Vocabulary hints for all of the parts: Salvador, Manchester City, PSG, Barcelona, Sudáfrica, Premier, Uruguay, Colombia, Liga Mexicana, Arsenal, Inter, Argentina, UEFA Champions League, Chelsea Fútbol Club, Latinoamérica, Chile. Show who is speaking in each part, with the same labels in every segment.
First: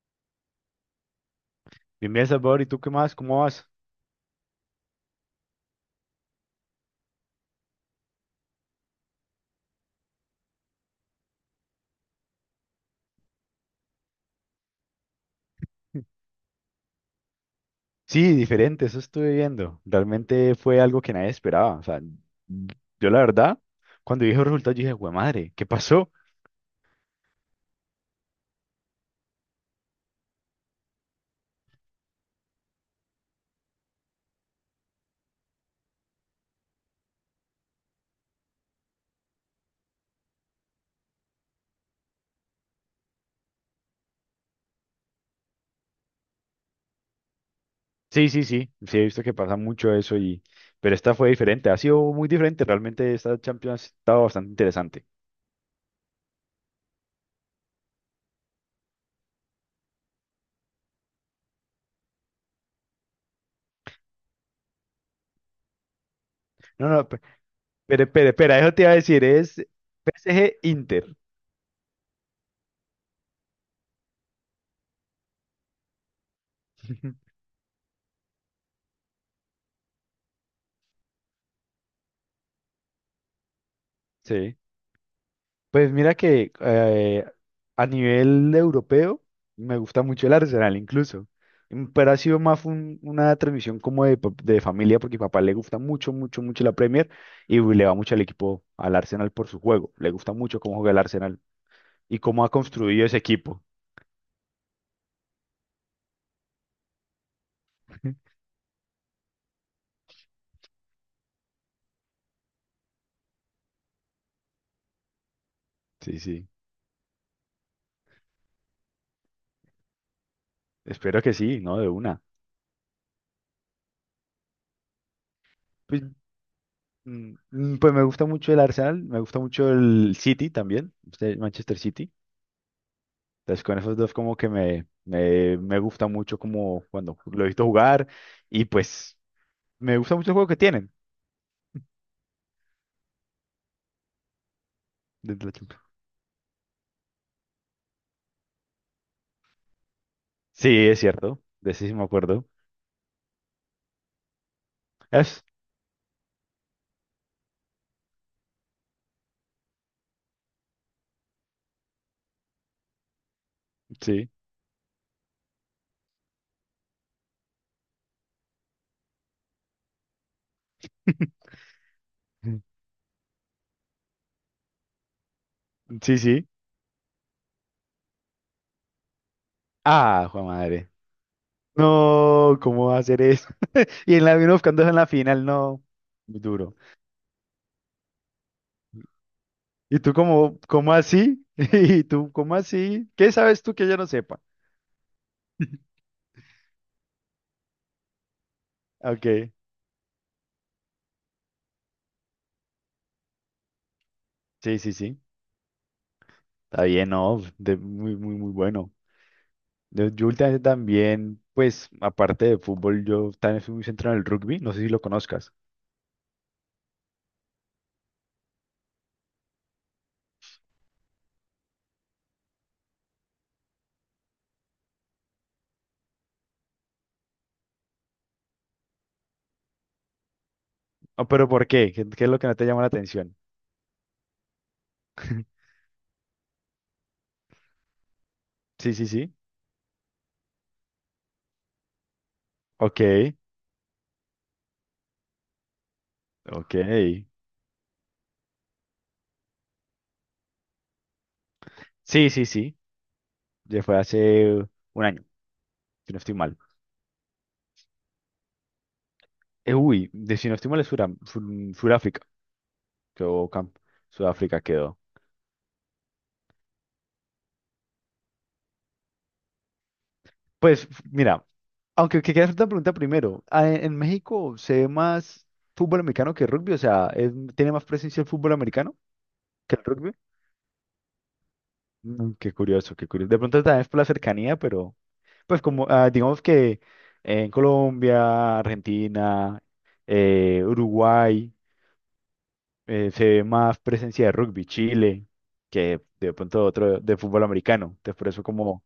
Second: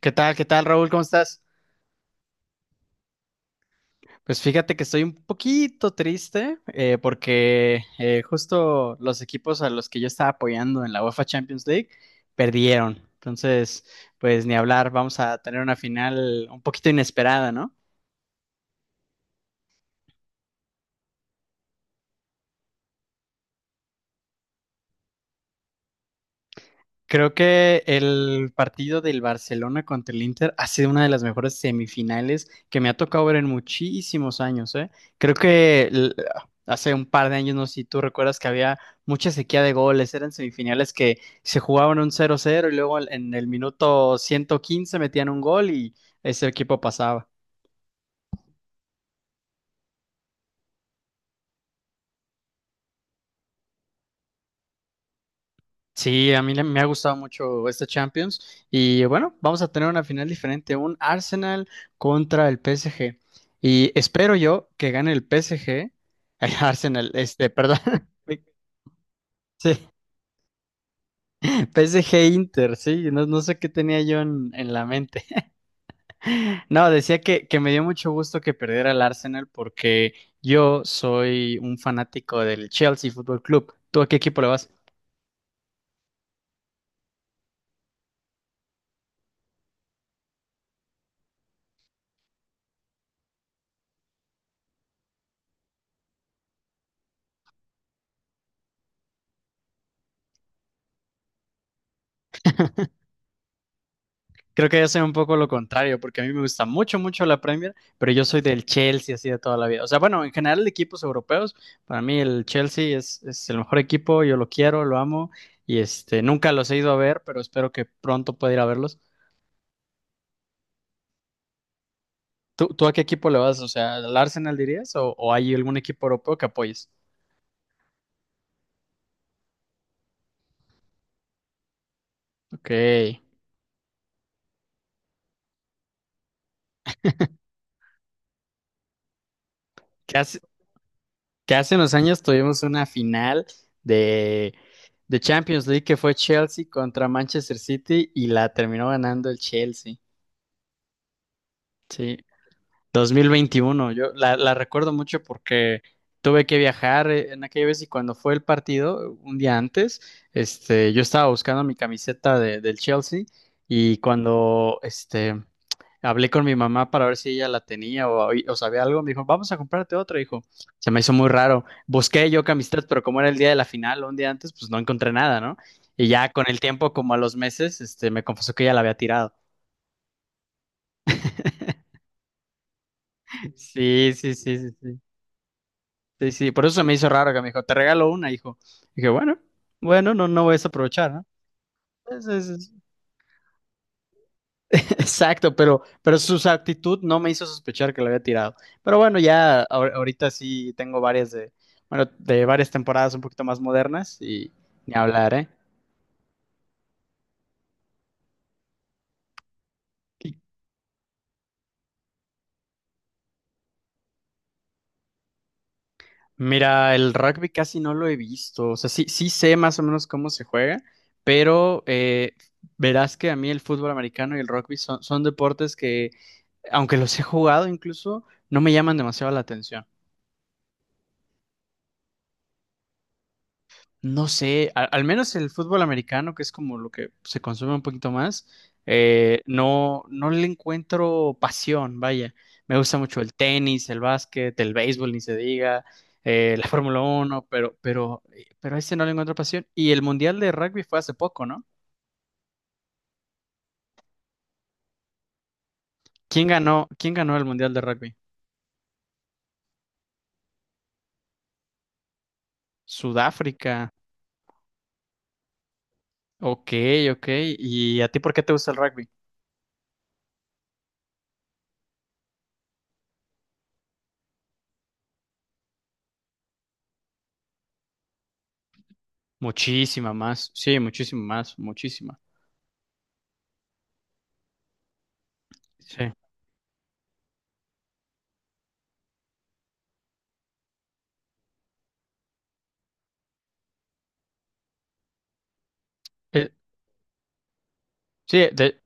Speaker 1: ¿Qué tal? ¿Qué tal, Raúl? ¿Cómo estás?
Speaker 2: Bien, bien, Salvador, ¿y tú qué más? ¿Cómo vas?
Speaker 1: Pues fíjate que estoy un poquito triste porque justo los equipos a los que yo estaba apoyando en la UEFA Champions League perdieron. Entonces, pues ni hablar, vamos a tener una final un poquito inesperada, ¿no?
Speaker 2: Sí, diferente, eso estuve viendo. Realmente fue algo que nadie esperaba. O sea, yo la verdad, cuando dije el resultado, yo dije, güey, madre, ¿qué pasó?
Speaker 1: Creo que el partido del Barcelona contra el Inter ha sido una de las mejores semifinales que me ha tocado ver en muchísimos años, ¿eh? Creo que l- Hace un par de años, no sé si tú recuerdas que había mucha sequía de goles, eran semifinales que se jugaban un cero cero y luego en el minuto 115 metían un gol y ese equipo pasaba.
Speaker 2: Sí, sí, sí, sí, he visto que pasa mucho eso y... Pero esta fue diferente, ha sido muy diferente. Realmente esta Champions ha estado bastante interesante.
Speaker 1: Sí, me ha gustado mucho esta Champions y bueno, vamos a tener una final diferente, un Arsenal contra el PSG y espero yo que gane el PSG, ay,
Speaker 2: No, no,
Speaker 1: Arsenal, este, perdón,
Speaker 2: pero, espera, eso te iba a decir, es
Speaker 1: sí,
Speaker 2: PSG Inter.
Speaker 1: PSG Inter, sí, no, no sé qué tenía yo en la mente. No, decía que me dio mucho gusto que perdiera el Arsenal porque yo soy un fanático del Chelsea Fútbol Club. ¿Tú a qué equipo le
Speaker 2: Sí.
Speaker 1: vas?
Speaker 2: Pues mira que a nivel europeo me gusta mucho el Arsenal incluso. Mm, pero ha sido más una transmisión como de, de familia, porque a mi papá le gusta mucho, mucho, mucho la Premier y le va mucho al equipo, al Arsenal, por su juego. Le gusta mucho cómo juega el Arsenal y cómo ha construido ese equipo.
Speaker 1: Creo que yo soy un poco lo contrario, porque a mí me gusta mucho, mucho la Premier, pero yo soy del Chelsea así de toda la vida. O sea, bueno, en general de equipos europeos, para mí el Chelsea es el mejor equipo, yo lo quiero, lo amo, y
Speaker 2: Sí,
Speaker 1: este,
Speaker 2: sí.
Speaker 1: nunca los he ido a ver, pero espero que pronto pueda ir a verlos.
Speaker 2: Espero que sí, ¿no? De una.
Speaker 1: ¿Tú a qué equipo le vas? O sea, ¿al Arsenal dirías? O hay algún
Speaker 2: Pues,
Speaker 1: equipo europeo que apoyes?
Speaker 2: pues me gusta mucho el Arsenal, me gusta mucho el City también, este Manchester City.
Speaker 1: Ok,
Speaker 2: Entonces con esos dos como que me gusta mucho como cuando lo he visto jugar, y pues me gusta mucho el
Speaker 1: hace,
Speaker 2: juego que tienen.
Speaker 1: que hace unos años tuvimos una final de, de
Speaker 2: Desde la
Speaker 1: Champions
Speaker 2: chimpa.
Speaker 1: League que fue Chelsea contra Manchester City y la terminó ganando el Chelsea.
Speaker 2: Sí, es cierto, de ese sí me
Speaker 1: Sí,
Speaker 2: acuerdo.
Speaker 1: 2021. Yo la recuerdo mucho
Speaker 2: Es,
Speaker 1: porque tuve que viajar en aquella vez y cuando fue el partido, un día antes, este, yo estaba buscando mi camiseta del Chelsea y
Speaker 2: sí,
Speaker 1: cuando este, hablé con mi mamá para ver si ella la tenía o sabía algo, me dijo, vamos a comprarte otra, hijo. Se me hizo muy raro. Busqué yo camisetas, pero como era el día de la final o un día antes, pues no encontré nada, ¿no? Y
Speaker 2: sí,
Speaker 1: ya con
Speaker 2: sí.
Speaker 1: el tiempo, como a los meses, este, me confesó que ella la había tirado.
Speaker 2: Ah, jue madre. No, ¿cómo va a hacer eso?
Speaker 1: Sí,
Speaker 2: Y en
Speaker 1: sí,
Speaker 2: la vino
Speaker 1: sí, sí,
Speaker 2: buscando en
Speaker 1: sí.
Speaker 2: la final, no,
Speaker 1: Sí,
Speaker 2: muy
Speaker 1: sí, por
Speaker 2: duro.
Speaker 1: eso se me hizo raro que me dijo, te regalo una, hijo. Dije, bueno,
Speaker 2: ¿Y
Speaker 1: bueno,
Speaker 2: tú
Speaker 1: no, no voy a
Speaker 2: cómo, cómo
Speaker 1: desaprovechar, ¿no?
Speaker 2: así? ¿Y
Speaker 1: Es-
Speaker 2: tú
Speaker 1: es-
Speaker 2: cómo
Speaker 1: es-
Speaker 2: así? ¿Qué sabes tú que yo no sepa?
Speaker 1: Exacto, pero su actitud no me hizo sospechar que lo había tirado. Pero bueno,
Speaker 2: Ok,
Speaker 1: ya ahorita sí tengo varias de, bueno, de varias temporadas un poquito más modernas y
Speaker 2: sí, sí,
Speaker 1: ni
Speaker 2: sí.
Speaker 1: hablar, ¿eh?
Speaker 2: Está bien, no, de- muy, muy, muy bueno. Yo últimamente también, pues, aparte de fútbol, yo también fui muy centrado en el rugby. No sé si lo conozcas.
Speaker 1: Mira, el rugby casi no lo he visto. O sea, sí, sí sé más o menos cómo se juega, pero verás que a mí el fútbol americano y el rugby son deportes que aunque los he jugado incluso, no me llaman demasiado la atención.
Speaker 2: Ah, pero ¿por qué? ¿Qué, qué es lo que no te llama la atención?
Speaker 1: No sé, menos el fútbol americano, que es como lo que se consume un poquito más,
Speaker 2: Sí, sí, sí.
Speaker 1: no, no le encuentro pasión, vaya. Me gusta
Speaker 2: Ok,
Speaker 1: mucho el tenis, el básquet, el béisbol, ni se diga, la
Speaker 2: ok.
Speaker 1: Fórmula Uno, pero a ese no le encuentro pasión. ¿Y el Mundial de Rugby fue hace poco, no?
Speaker 2: Sí, sí, sí. Ya fue hace un año, si no estoy mal.
Speaker 1: Quién ganó el Mundial de Rugby?
Speaker 2: De si no estoy mal es Sudáfrica. Quedó camp-
Speaker 1: Sudáfrica.
Speaker 2: Sudáfrica quedó.
Speaker 1: Ok, ok. ¿Y a ti por qué te gusta el rugby?
Speaker 2: Pues, mira, aunque que quieras hacer una pregunta primero. En México se ve más fútbol americano que rugby, o sea, tiene más presencia el fútbol americano que el
Speaker 1: Muchísima
Speaker 2: rugby.
Speaker 1: más, sí, muchísima más, muchísima.
Speaker 2: Mm, qué curioso, qué curioso. De pronto también es por la cercanía, pero pues como
Speaker 1: Sí.
Speaker 2: digamos que en Colombia, Argentina, Uruguay, se ve más presencia de rugby, Chile, que de
Speaker 1: Eh,
Speaker 2: pronto otro de fútbol americano. Entonces por
Speaker 1: sí,
Speaker 2: eso como,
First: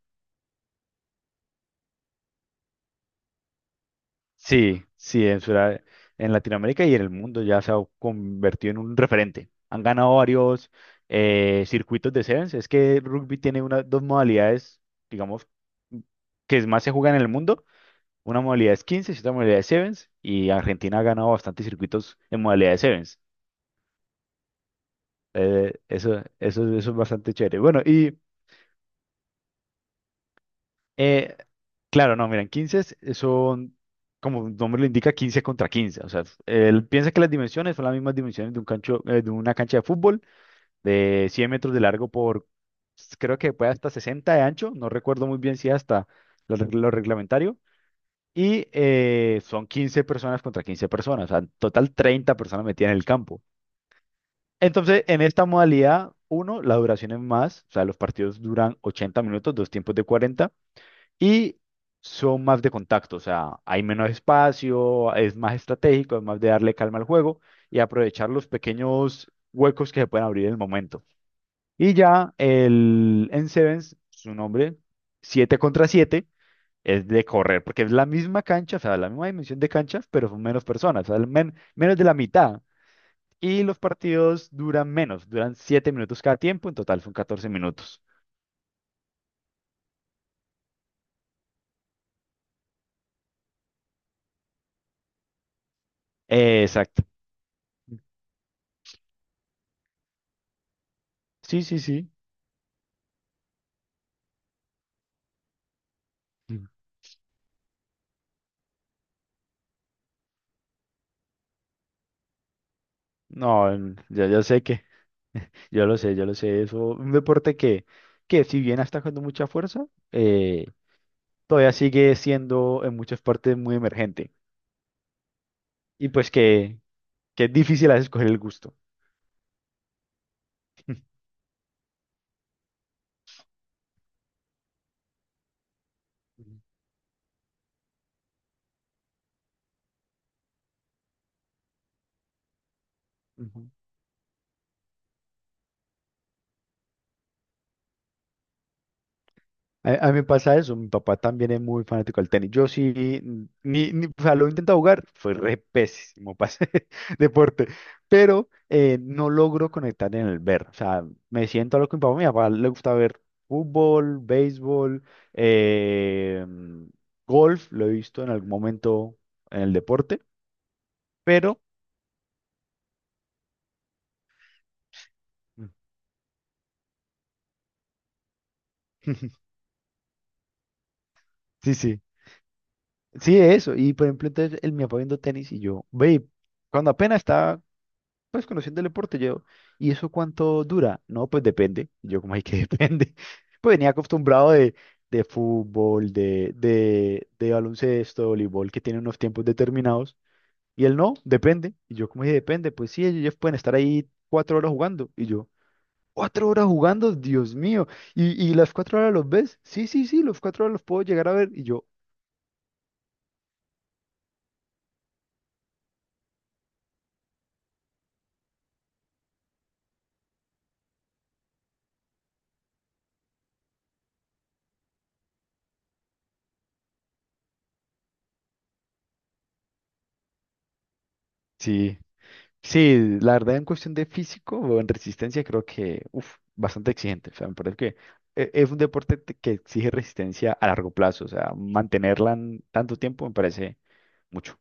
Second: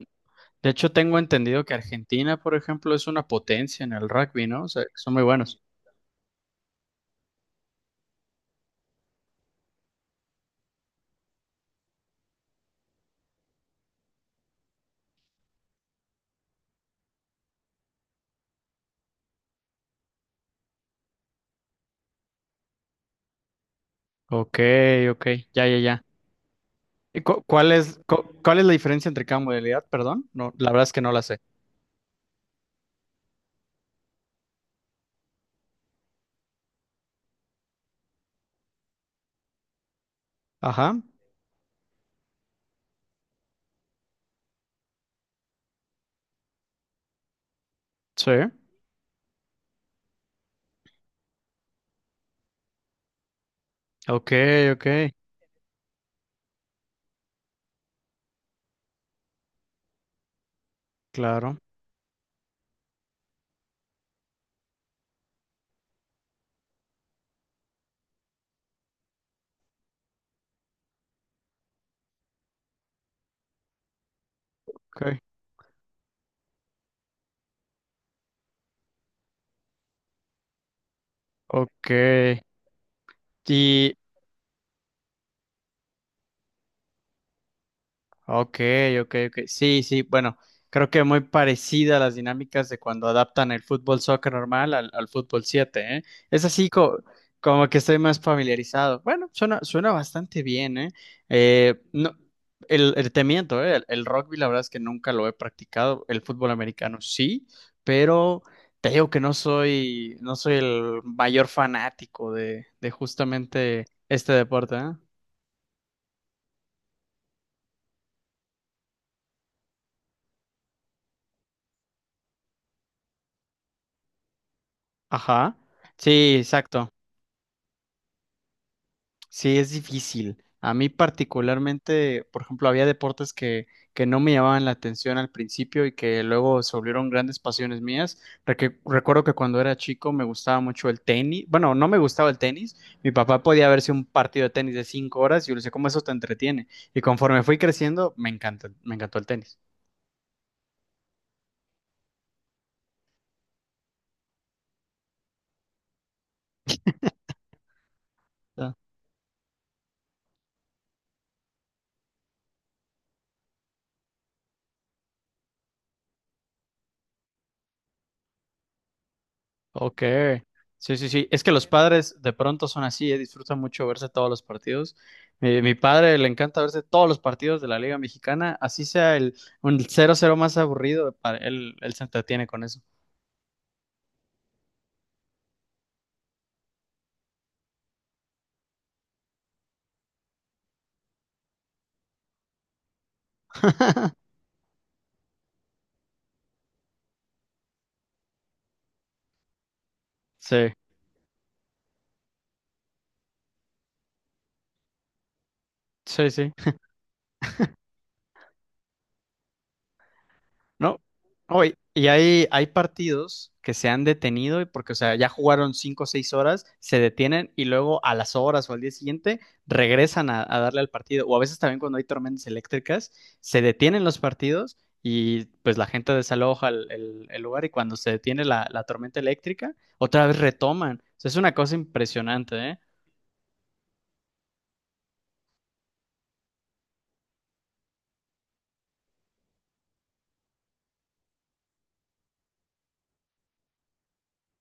Speaker 1: de hecho tengo entendido que Argentina, por ejemplo, es una potencia en el rugby, ¿no? O
Speaker 2: sí,
Speaker 1: sea, que son muy
Speaker 2: sí, en,
Speaker 1: buenos.
Speaker 2: En Latinoamérica y en el mundo ya se ha convertido en un referente. Han ganado varios circuitos de sevens. Es que el rugby tiene una, dos modalidades, digamos, que más se juega en el mundo. Una modalidad es 15 y otra modalidad es Sevens. Y Argentina ha ganado bastantes circuitos en modalidad de Sevens.
Speaker 1: Ok, ok, ya, ya, ya.
Speaker 2: Eso es
Speaker 1: ¿Y
Speaker 2: bastante chévere. Bueno, y
Speaker 1: cuál es la diferencia entre cada modalidad? Perdón, no, la verdad es que no la
Speaker 2: eh,
Speaker 1: sé.
Speaker 2: claro, no, miren, 15 son, como el nombre lo indica, 15 contra quince. O sea, él piensa que las dimensiones son las mismas dimensiones de, un cancho, de una cancha de fútbol
Speaker 1: Ajá,
Speaker 2: de 100 metros de largo por, creo que puede hasta 60 de ancho. No recuerdo muy bien si hasta lo, lo reglamentario.
Speaker 1: sí.
Speaker 2: Y son 15 personas contra 15 personas, o sea, en total 30 personas metidas en el campo.
Speaker 1: Ok, ok,
Speaker 2: Entonces, en esta modalidad, uno, la duración es más, o sea, los partidos duran 80 minutos, dos tiempos de 40,
Speaker 1: claro.
Speaker 2: y son más de contacto, o sea, hay menos espacio, es más estratégico, es más de darle calma al juego y aprovechar los pequeños huecos que se pueden abrir en el momento. Y ya el en Sevens, su nombre,
Speaker 1: Ok,
Speaker 2: 7 contra siete, es de correr, porque es la misma cancha, o sea, la misma dimensión de canchas, pero son menos personas, o sea,
Speaker 1: ok.
Speaker 2: menos de la mitad. Y los
Speaker 1: Y,
Speaker 2: partidos duran menos, duran 7 minutos cada tiempo, en total son 14 minutos.
Speaker 1: Ok, ok, ok. Sí, sí, bueno, creo que muy parecida a las dinámicas de cuando adaptan el fútbol soccer normal al fútbol 7. ¿Eh? Es así co-
Speaker 2: Exacto.
Speaker 1: Como que estoy más familiarizado. Bueno, suena, suena bastante bien, ¿eh?
Speaker 2: Sí, sí, sí.
Speaker 1: No, te miento, ¿eh? El rugby la verdad es que nunca lo he practicado, el fútbol
Speaker 2: Mm.
Speaker 1: americano sí, pero te digo que no soy, no soy el mayor fanático de
Speaker 2: No,
Speaker 1: justamente
Speaker 2: en- ya,
Speaker 1: este
Speaker 2: ya sé
Speaker 1: deporte,
Speaker 2: que,
Speaker 1: ¿eh?
Speaker 2: yo lo sé, eso, un deporte que si bien está con mucha fuerza, eh, todavía sigue siendo en muchas partes muy emergente.
Speaker 1: Ajá.
Speaker 2: Y pues
Speaker 1: Sí, exacto.
Speaker 2: que es difícil a veces coger el gusto.
Speaker 1: Sí, es difícil. A mí particularmente, por ejemplo, había deportes que no me llamaban la atención al principio y que luego se volvieron grandes pasiones mías. Recuerdo que cuando era chico me gustaba mucho el tenis. Bueno, no me gustaba el tenis. Mi papá podía
Speaker 2: Ujú.
Speaker 1: verse un partido de tenis de cinco horas y yo le decía, ¿cómo eso te entretiene? Y conforme fui creciendo, me encantó el tenis.
Speaker 2: A mí me pasa eso, mi papá también es muy fanático del tenis. Yo sí, ni, o sea, lo he intentado jugar, fue re pésimo para ese deporte, pero no logro conectar en el ver. O sea, me siento a lo que mi papá le gusta ver fútbol, béisbol, eh, golf, lo he visto en algún momento en el
Speaker 1: Ok,
Speaker 2: deporte,
Speaker 1: sí, sí, sí. Es que
Speaker 2: pero
Speaker 1: los padres de pronto son así, disfrutan mucho verse todos los partidos. Mi padre le encanta verse todos los partidos de la Liga Mexicana, así sea el un cero cero más aburrido, para él,
Speaker 2: sí,
Speaker 1: él
Speaker 2: sí,
Speaker 1: se entretiene con eso.
Speaker 2: sí, eso. Y por ejemplo, entonces él me papá viendo tenis y yo, ve, cuando apenas estaba. Pues conociendo el deporte, yo, ¿y eso cuánto dura? No, pues depende. Yo, como hay que depende. Pues venía acostumbrado de fútbol, de baloncesto, voleibol, que tiene unos tiempos determinados.
Speaker 1: Sí,
Speaker 2: Y él no, depende. Y yo, como dije, depende. Pues sí, ellos pueden estar ahí 4 horas jugando. Y yo,
Speaker 1: sí,
Speaker 2: ¿cuatro
Speaker 1: sí.
Speaker 2: horas jugando? Dios mío. Y las 4 horas los ves? Sí, sí, sí, los 4 horas los
Speaker 1: No,
Speaker 2: puedo llegar a ver. Y
Speaker 1: hoy,
Speaker 2: yo,
Speaker 1: y hay partidos que se han detenido y porque, o sea, ya jugaron cinco o seis horas, se detienen y luego a las horas o al día siguiente regresan a darle al partido. O a veces también cuando hay tormentas eléctricas, se detienen los partidos y pues la gente desaloja el lugar y cuando se detiene la tormenta eléctrica, otra vez retoman. O sea, es una cosa
Speaker 2: sí.
Speaker 1: impresionante, ¿eh?
Speaker 2: Sí, la verdad en cuestión de físico o en resistencia creo que, uf, bastante exigente. O sea, me parece que es un deporte que exige resistencia a largo plazo. O sea, mantenerla en tanto tiempo me parece mucho.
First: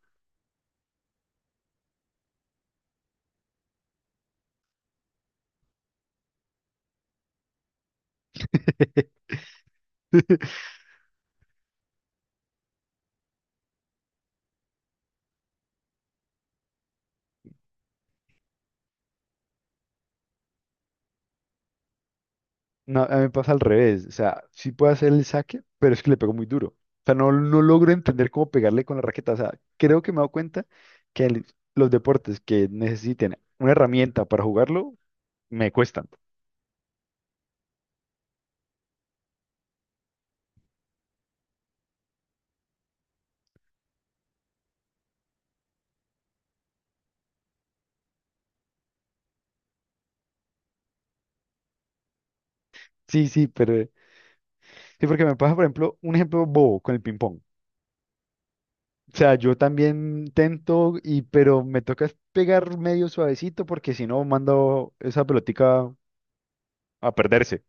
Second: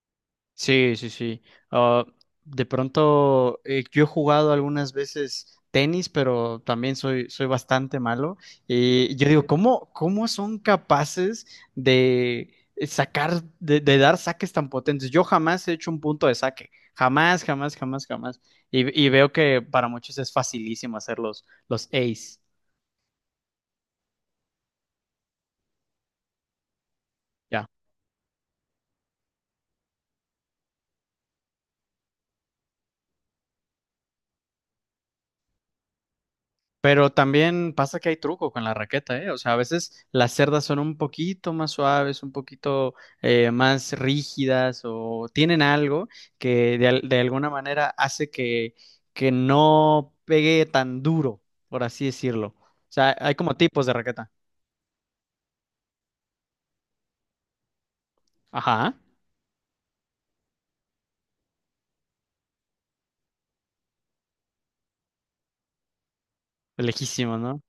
Speaker 1: Sí, sí, sí. Ah, de pronto, yo he jugado algunas veces tenis, pero también soy, soy bastante malo. Y yo digo, ¿cómo, cómo son capaces de sacar, de dar saques tan potentes? Yo jamás he hecho un punto de saque. Jamás, jamás, jamás, jamás. Y veo que para muchos es facilísimo hacer los ace.
Speaker 2: No, a mí me pasa al revés. O sea, sí puedo hacer el saque, pero es que le pego muy duro. O sea, no, no logro entender cómo pegarle con la raqueta. O sea, creo que me he dado cuenta que los deportes que necesiten una herramienta para jugarlo me cuestan.
Speaker 1: Pero también pasa que hay truco con la raqueta, ¿eh? O sea, a veces las cerdas son un poquito más suaves, un poquito más rígidas o tienen algo que de, de alguna manera hace que no pegue tan duro, por así decirlo. O sea,
Speaker 2: Sí,
Speaker 1: hay
Speaker 2: sí,
Speaker 1: como tipos
Speaker 2: pero
Speaker 1: de raqueta.
Speaker 2: sí, porque me pasa, por ejemplo, un ejemplo bobo con el ping-pong.
Speaker 1: Ajá,
Speaker 2: O sea, yo también tento, y, pero me toca es pegar medio suavecito porque si no mando esa pelotica a
Speaker 1: lejísimo, ¿no?
Speaker 2: perderse.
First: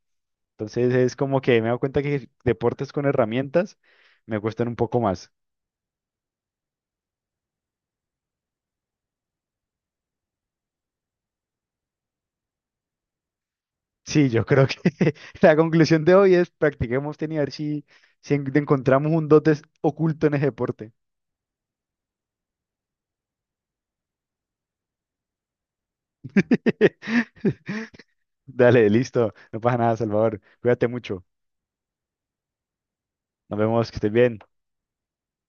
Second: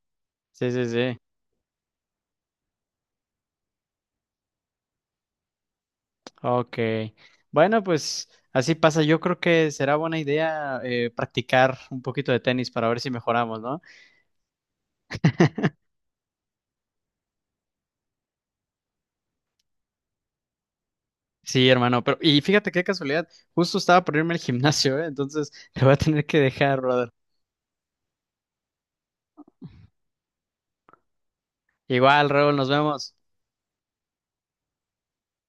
Speaker 1: Sí, sí,
Speaker 2: Entonces es
Speaker 1: sí.
Speaker 2: como que me doy cuenta que deportes con herramientas me cuestan un poco más.
Speaker 1: Ok. Bueno, pues así pasa. Yo creo que será buena idea practicar un poquito de tenis para ver si mejoramos, ¿no?
Speaker 2: Sí, yo creo que la conclusión de hoy es practiquemos tenis a ver si, encontramos un dotes oculto en ese deporte.
Speaker 1: Sí, hermano, pero y fíjate qué casualidad, justo estaba por irme al gimnasio, ¿eh? Entonces te voy a tener que dejar, brother.
Speaker 2: Dale, listo. No pasa nada, Salvador. Cuídate mucho.
Speaker 1: Igual, Raúl, nos vemos.
Speaker 2: Nos vemos, que estés bien.